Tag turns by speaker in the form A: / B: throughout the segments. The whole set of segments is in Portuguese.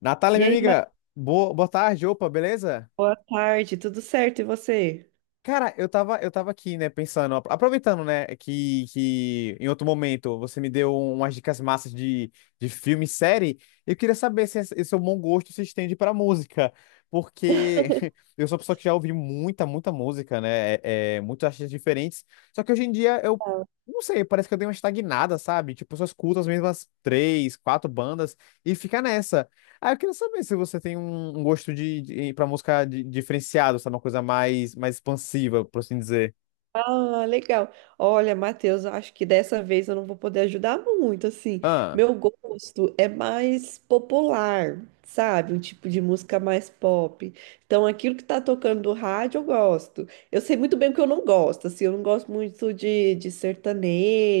A: Natália,
B: E
A: minha
B: aí, Mari,
A: amiga, boa tarde, opa, beleza?
B: boa tarde, tudo certo? E você?
A: Cara, eu tava aqui, né, pensando, aproveitando, né, que em outro momento você me deu umas dicas massas de filme e série. Eu queria saber se esse seu bom gosto se estende pra música, porque eu sou uma pessoa que já ouvi muita música, né, muitos artistas diferentes. Só que hoje em dia eu, não sei, parece que eu dei uma estagnada, sabe? Tipo, eu só escuto as mesmas três, quatro bandas e fica nessa. Ah, eu queria saber se você tem um gosto de para música diferenciado, sabe? Uma coisa mais expansiva, por assim dizer.
B: Ah, legal. Olha, Matheus, eu acho que dessa vez eu não vou poder ajudar muito, assim.
A: Ah,
B: Meu gosto é mais popular, sabe? Um tipo de música mais pop. Então, aquilo que tá tocando do rádio, eu gosto. Eu sei muito bem o que eu não gosto, assim. Eu não gosto muito de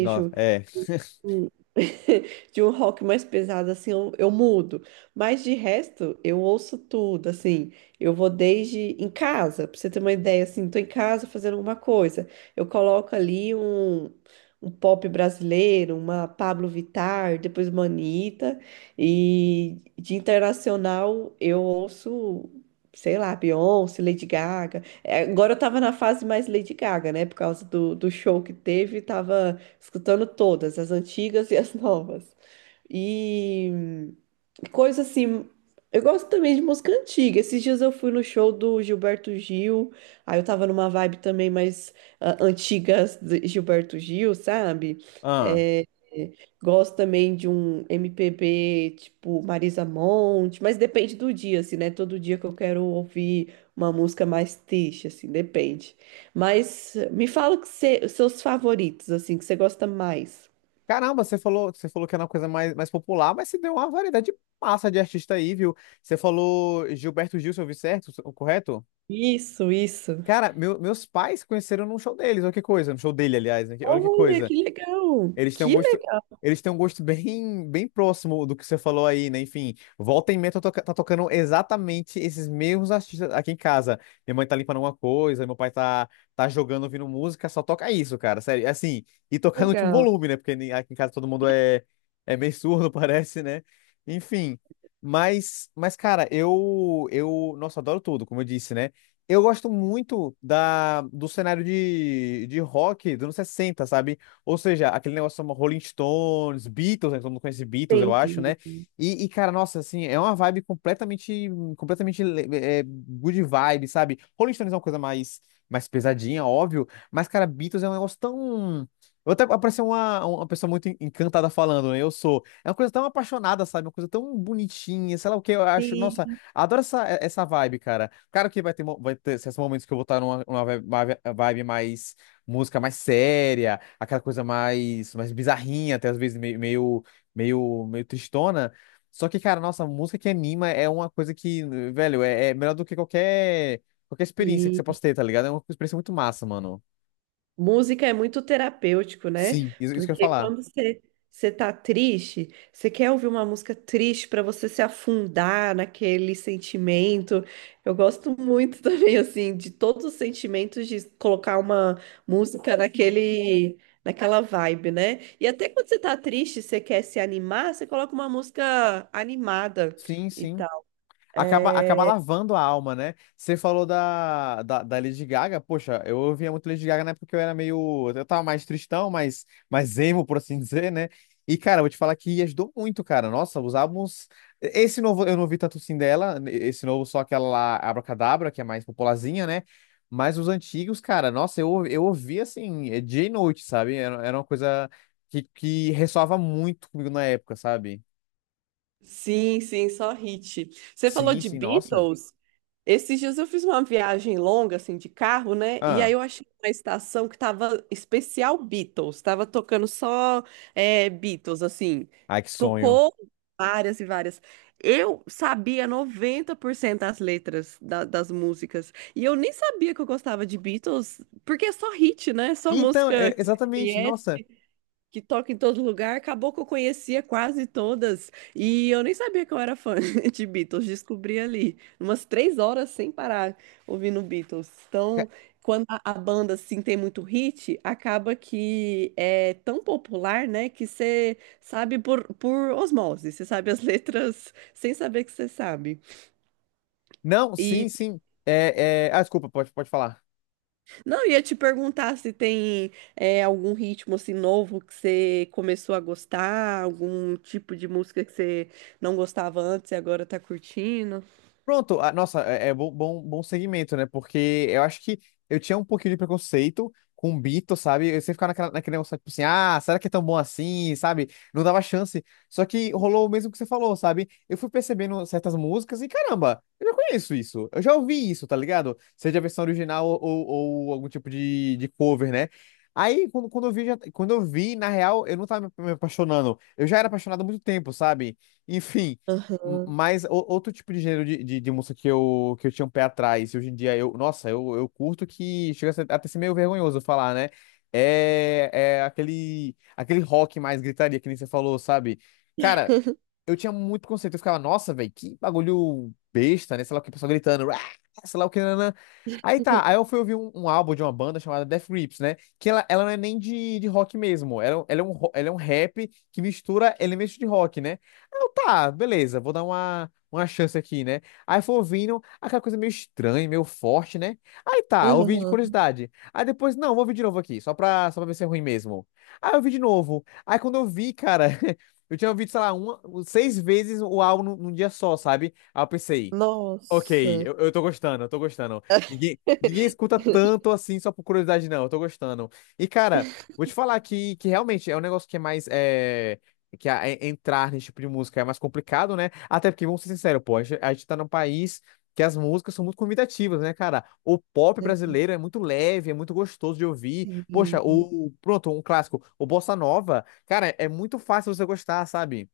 A: não, é.
B: De um rock mais pesado, assim, eu mudo. Mas de resto, eu ouço tudo, assim. Eu vou desde em casa, pra você ter uma ideia, assim, tô em casa fazendo alguma coisa. Eu coloco ali um pop brasileiro, uma Pablo Vittar, depois uma Anitta. E de internacional, eu ouço. Sei lá, Beyoncé, Lady Gaga. Agora eu tava na fase mais Lady Gaga, né? Por causa do show que teve, tava escutando todas, as antigas e as novas. E coisa assim, eu gosto também de música antiga. Esses dias eu fui no show do Gilberto Gil, aí eu tava numa vibe também mais antigas de Gilberto Gil, sabe?
A: Ah.
B: É, Gosto também de um MPB tipo Marisa Monte, mas depende do dia, assim, né? Todo dia que eu quero ouvir uma música mais triste, assim, depende. Mas me fala os seus favoritos, assim, que você gosta mais.
A: Caramba, você falou que era uma coisa mais popular, mas você deu uma variedade massa de artista aí, viu? Você falou Gilberto Gil, se eu ouvi certo, o correto?
B: Isso, isso.
A: Cara, meus pais conheceram num show deles, olha que coisa, no show dele, aliás, né? Olha que
B: Olha,
A: coisa.
B: que legal!
A: Eles têm um
B: Que
A: gosto, eles têm um gosto bem próximo do que você falou aí, né? Enfim, volta e meia tá, tá tocando exatamente esses mesmos artistas aqui em casa. Minha mãe tá limpando alguma coisa, tá jogando, ouvindo música, só toca isso, cara. Sério, assim, e tocar no último
B: legal!
A: volume, né? Porque aqui em casa todo mundo é, é meio surdo, parece, né? Enfim, mas cara, nossa, adoro tudo, como eu disse, né? Eu gosto muito da, do cenário de rock dos anos 60, sabe? Ou seja, aquele negócio chama Rolling Stones, Beatles, né? Todo mundo conhece Beatles, eu acho, né?
B: Entendi.
A: Cara, nossa, assim, é uma vibe completamente good vibe, sabe? Rolling Stones é uma coisa mais pesadinha, óbvio, mas, cara, Beatles é um negócio tão... Eu até parecia uma pessoa muito encantada falando, né? Eu sou. É uma coisa tão apaixonada, sabe? Uma coisa tão bonitinha, sei lá o que eu acho. Nossa,
B: Entendi.
A: adoro essa vibe, cara. Claro que vai ter, vai ter esses momentos que eu vou estar numa vibe uma vibe mais música mais séria, aquela coisa mais bizarrinha, até às vezes meio tristona. Só que, cara, nossa, a música que anima é uma coisa que, velho, é melhor do que qualquer, qualquer experiência que você possa ter, tá ligado? É uma experiência muito massa, mano.
B: Música é muito terapêutico, né?
A: Sim. Isso que eu ia
B: Porque
A: falar.
B: quando você tá triste, você quer ouvir uma música triste para você se afundar naquele sentimento. Eu gosto muito também assim de todos os sentimentos de colocar uma música naquele naquela vibe, né? E até quando você tá triste, você quer se animar, você coloca uma música animada
A: Sim,
B: e
A: sim.
B: tal.
A: Acaba
B: É,
A: lavando a alma, né? Você falou da Lady Gaga. Poxa, eu ouvia muito Lady Gaga na época que eu era meio. Eu tava mais tristão, mais emo, por assim dizer, né? E, cara, eu vou te falar que ajudou muito, cara. Nossa, os álbuns. Esse novo eu não vi tanto assim dela. Esse novo só aquela lá, Abracadabra, que é mais popularzinha, né? Mas os antigos, cara, nossa, eu ouvi assim, dia e noite, sabe? Era uma coisa que ressoava muito comigo na época, sabe?
B: Sim, sim, só hit. Você falou
A: Sim,
B: de
A: sim, nossa.
B: Beatles. Esses dias eu fiz uma viagem longa, assim, de carro, né? E
A: Ah,
B: aí eu achei uma estação que tava especial Beatles. Tava tocando só Beatles, assim.
A: ai, que sonho.
B: Tocou várias e várias. Eu sabia 90% das letras das músicas. E eu nem sabia que eu gostava de Beatles, porque é só hit, né? É só
A: Então,
B: música
A: é,
B: você
A: exatamente, nossa.
B: que toca em todo lugar, acabou que eu conhecia quase todas e eu nem sabia que eu era fã de Beatles, descobri ali, umas 3 horas sem parar ouvindo Beatles.
A: ca-
B: Então, quando a banda assim tem muito hit, acaba que é tão popular, né, que você sabe por osmose, você sabe as letras sem saber que você sabe.
A: Não, sim,
B: E,
A: sim. É, é... Ah, desculpa, pode falar.
B: não, ia te perguntar se tem algum ritmo assim novo que você começou a gostar, algum tipo de música que você não gostava antes e agora tá curtindo.
A: Pronto, ah, nossa, é, é, bom segmento, né? Porque eu acho que eu tinha um pouquinho de preconceito com o Bito, sabe? Eu sempre ficava naquela, naquele negócio, tipo assim, ah, será que é tão bom assim, sabe? Não dava chance. Só que rolou o mesmo que você falou, sabe? Eu fui percebendo certas músicas e, caramba, eu já conheço isso. Eu já ouvi isso, tá ligado? Seja a versão original ou algum tipo de cover, né? Aí, quando eu vi, já, quando eu vi, na real, eu não tava me apaixonando. Eu já era apaixonado há muito tempo, sabe? Enfim.
B: Aham,
A: Mas outro tipo de gênero de, de música que eu tinha um pé atrás, e hoje em dia eu curto que chega a até ser meio vergonhoso falar, né? É, é aquele rock mais gritaria, que nem você falou, sabe? Cara, eu tinha muito conceito. Eu ficava, nossa, velho, que bagulho besta, né? Sei lá o que, o pessoal gritando, "Ah", sei lá o que, nanã. Aí tá, aí eu fui ouvir um álbum de uma banda chamada Death Grips, né? Que ela não é nem de, de rock mesmo, ela, é um, ela, é um, ela é um rap que mistura elementos de rock, né? Aí eu, tá, beleza, vou dar uma chance aqui, né? Aí fui ouvindo aquela coisa meio estranha, meio forte, né? Aí tá, ouvi de
B: aham.
A: curiosidade. Aí depois, não, vou ouvir de novo aqui, só pra ver se é ruim mesmo. Aí eu ouvi de novo. Aí quando eu vi, cara. Eu tinha ouvido, sei lá, uma, seis vezes o álbum num dia só, sabe? Aí eu pensei, ok,
B: Nossa.
A: eu tô gostando, eu tô gostando. Ninguém escuta tanto assim só por curiosidade, não. Eu tô gostando. E, cara, vou te falar que realmente é um negócio que é mais. É, que entrar nesse tipo de música é mais complicado, né? Até porque, vamos ser sinceros, pô, a gente tá num país que as músicas são muito convidativas, né, cara? O pop brasileiro é muito leve, é muito gostoso de ouvir. Poxa,
B: Assim.
A: o. Pronto, um clássico, o Bossa Nova. Cara, é muito fácil você gostar, sabe?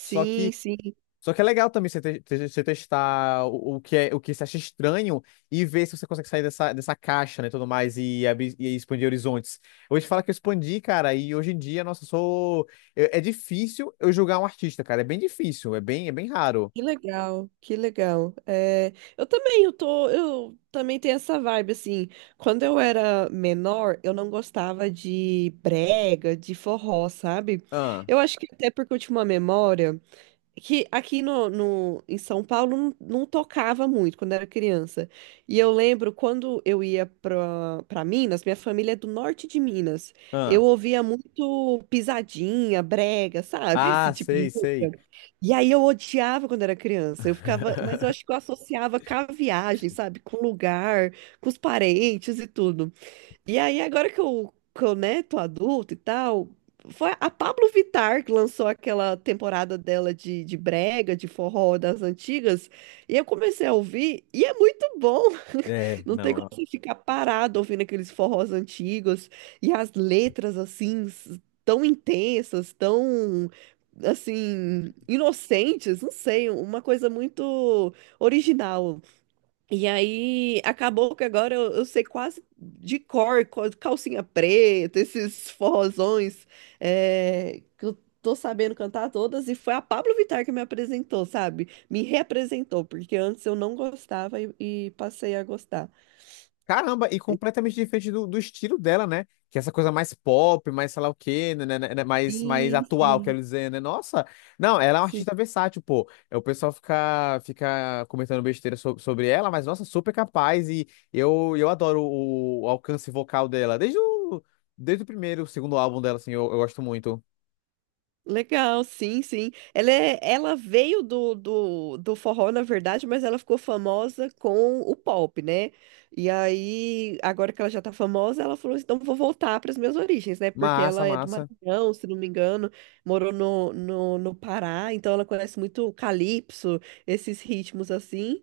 A: Só que
B: sim.
A: só que é legal também você, você testar o que é, o que você acha estranho e ver se você consegue sair dessa, dessa caixa, né, tudo mais, e abrir, e expandir horizontes. Eu vou te falar que eu expandi, cara, e hoje em dia, nossa, eu sou... é difícil eu julgar um artista, cara, é bem difícil, é bem raro.
B: Que legal, que legal. Eu também tenho essa vibe, assim. Quando eu era menor, eu não gostava de brega, de forró, sabe?
A: Ah,
B: Eu acho que até porque eu tinha uma memória que aqui em São Paulo não tocava muito quando era criança. E eu lembro quando eu ia pra Minas, minha família é do norte de Minas.
A: ah,
B: Eu ouvia muito pisadinha, brega, sabe? Esse tipo de
A: sei,
B: música.
A: sei.
B: E aí eu odiava quando era criança. Eu ficava, mas eu acho que eu associava com a viagem, sabe? Com o lugar, com os parentes e tudo. E aí, agora que eu, né, tô adulto e tal, foi a Pablo Vittar que lançou aquela temporada dela de brega, de forró das antigas, e eu comecei a ouvir, e é muito bom.
A: É,
B: Não tem como
A: não,
B: você ficar parado ouvindo aqueles forrós antigos, e as letras, assim, tão intensas, tão, assim, inocentes, não sei, uma coisa muito original. E aí, acabou que agora eu sei quase de cor, calcinha preta, esses forrozões, que eu tô sabendo cantar todas, e foi a Pablo Vittar que me apresentou, sabe? Me reapresentou, porque antes eu não gostava e passei a gostar.
A: caramba, e completamente diferente do, do estilo dela, né? Que é essa coisa mais pop, mais sei lá o quê, né, mais
B: Sim,
A: atual, quero
B: sim.
A: dizer, né? Nossa, não, ela é uma
B: Sim.
A: artista versátil, pô. É, o pessoal fica comentando besteira sobre ela, mas nossa, super capaz e eu adoro o alcance vocal dela. Desde o primeiro, o segundo álbum dela, assim, eu gosto muito.
B: Legal, sim, sim. Ela veio do forró, na verdade, mas ela ficou famosa com o pop, né? E aí, agora que ela já tá famosa, ela falou, assim, então vou voltar para as minhas origens, né? Porque
A: Massa,
B: ela é do
A: massa.
B: Maranhão, se não me engano, morou no Pará, então ela conhece muito o calypso, esses ritmos assim.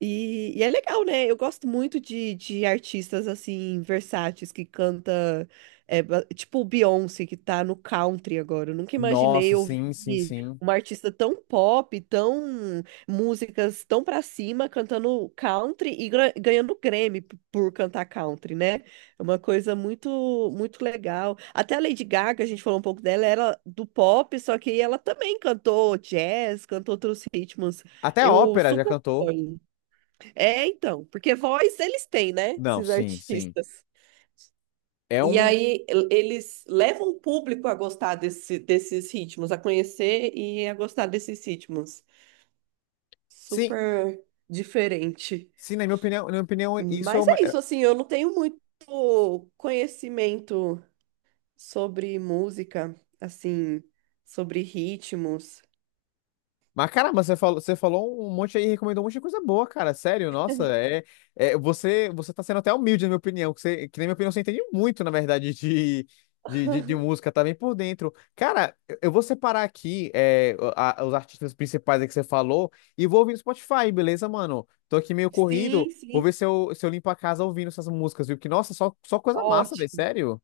B: E é legal, né? Eu gosto muito de artistas, assim, versáteis, que canta tipo o Beyoncé que tá no country agora. Eu nunca
A: Nossa,
B: imaginei ouvir
A: sim, sim, sim.
B: uma artista tão pop, tão músicas tão pra cima cantando country e ganhando Grammy por cantar country, né? É uma coisa muito muito legal. Até a Lady Gaga, a gente falou um pouco dela, era do pop, só que ela também cantou jazz, cantou outros ritmos.
A: Até a
B: Eu
A: ópera já
B: super
A: cantou.
B: apoio. Então, porque voz eles têm, né?
A: Não,
B: Esses
A: sim, sim.
B: artistas.
A: É
B: E
A: um.
B: aí eles levam o público a gostar desses ritmos, a conhecer e a gostar desses ritmos.
A: Sim,
B: Super diferente.
A: sim, na minha opinião, isso...
B: Mas é isso, assim, eu não tenho muito conhecimento sobre música, assim, sobre ritmos.
A: Mas caramba, você falou um monte aí, recomendou um monte de coisa boa, cara. Sério, nossa, é, é você tá sendo até humilde, na minha opinião, que, você, que na minha opinião você entende muito, na verdade, de música, tá bem por dentro. Cara, eu vou separar aqui é, os artistas principais aí que você falou e vou ouvir no Spotify, beleza, mano? Tô aqui meio
B: Sim,
A: corrido, vou
B: sim.
A: ver se eu, se eu limpo a casa ouvindo essas músicas, viu? Porque, nossa, só, só coisa massa, velho,
B: Ótimo.
A: sério.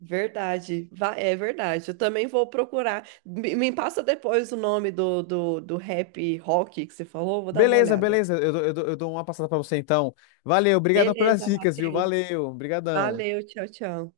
B: Verdade. É verdade. Eu também vou procurar. Me passa depois o nome do rap rock que você falou, vou dar uma
A: Beleza,
B: olhada.
A: beleza, eu dou uma passada pra você então. Valeu, obrigadão pelas
B: Beleza,
A: dicas, viu?
B: Matheus.
A: Valeu, obrigadão.
B: Valeu, tchau, tchau.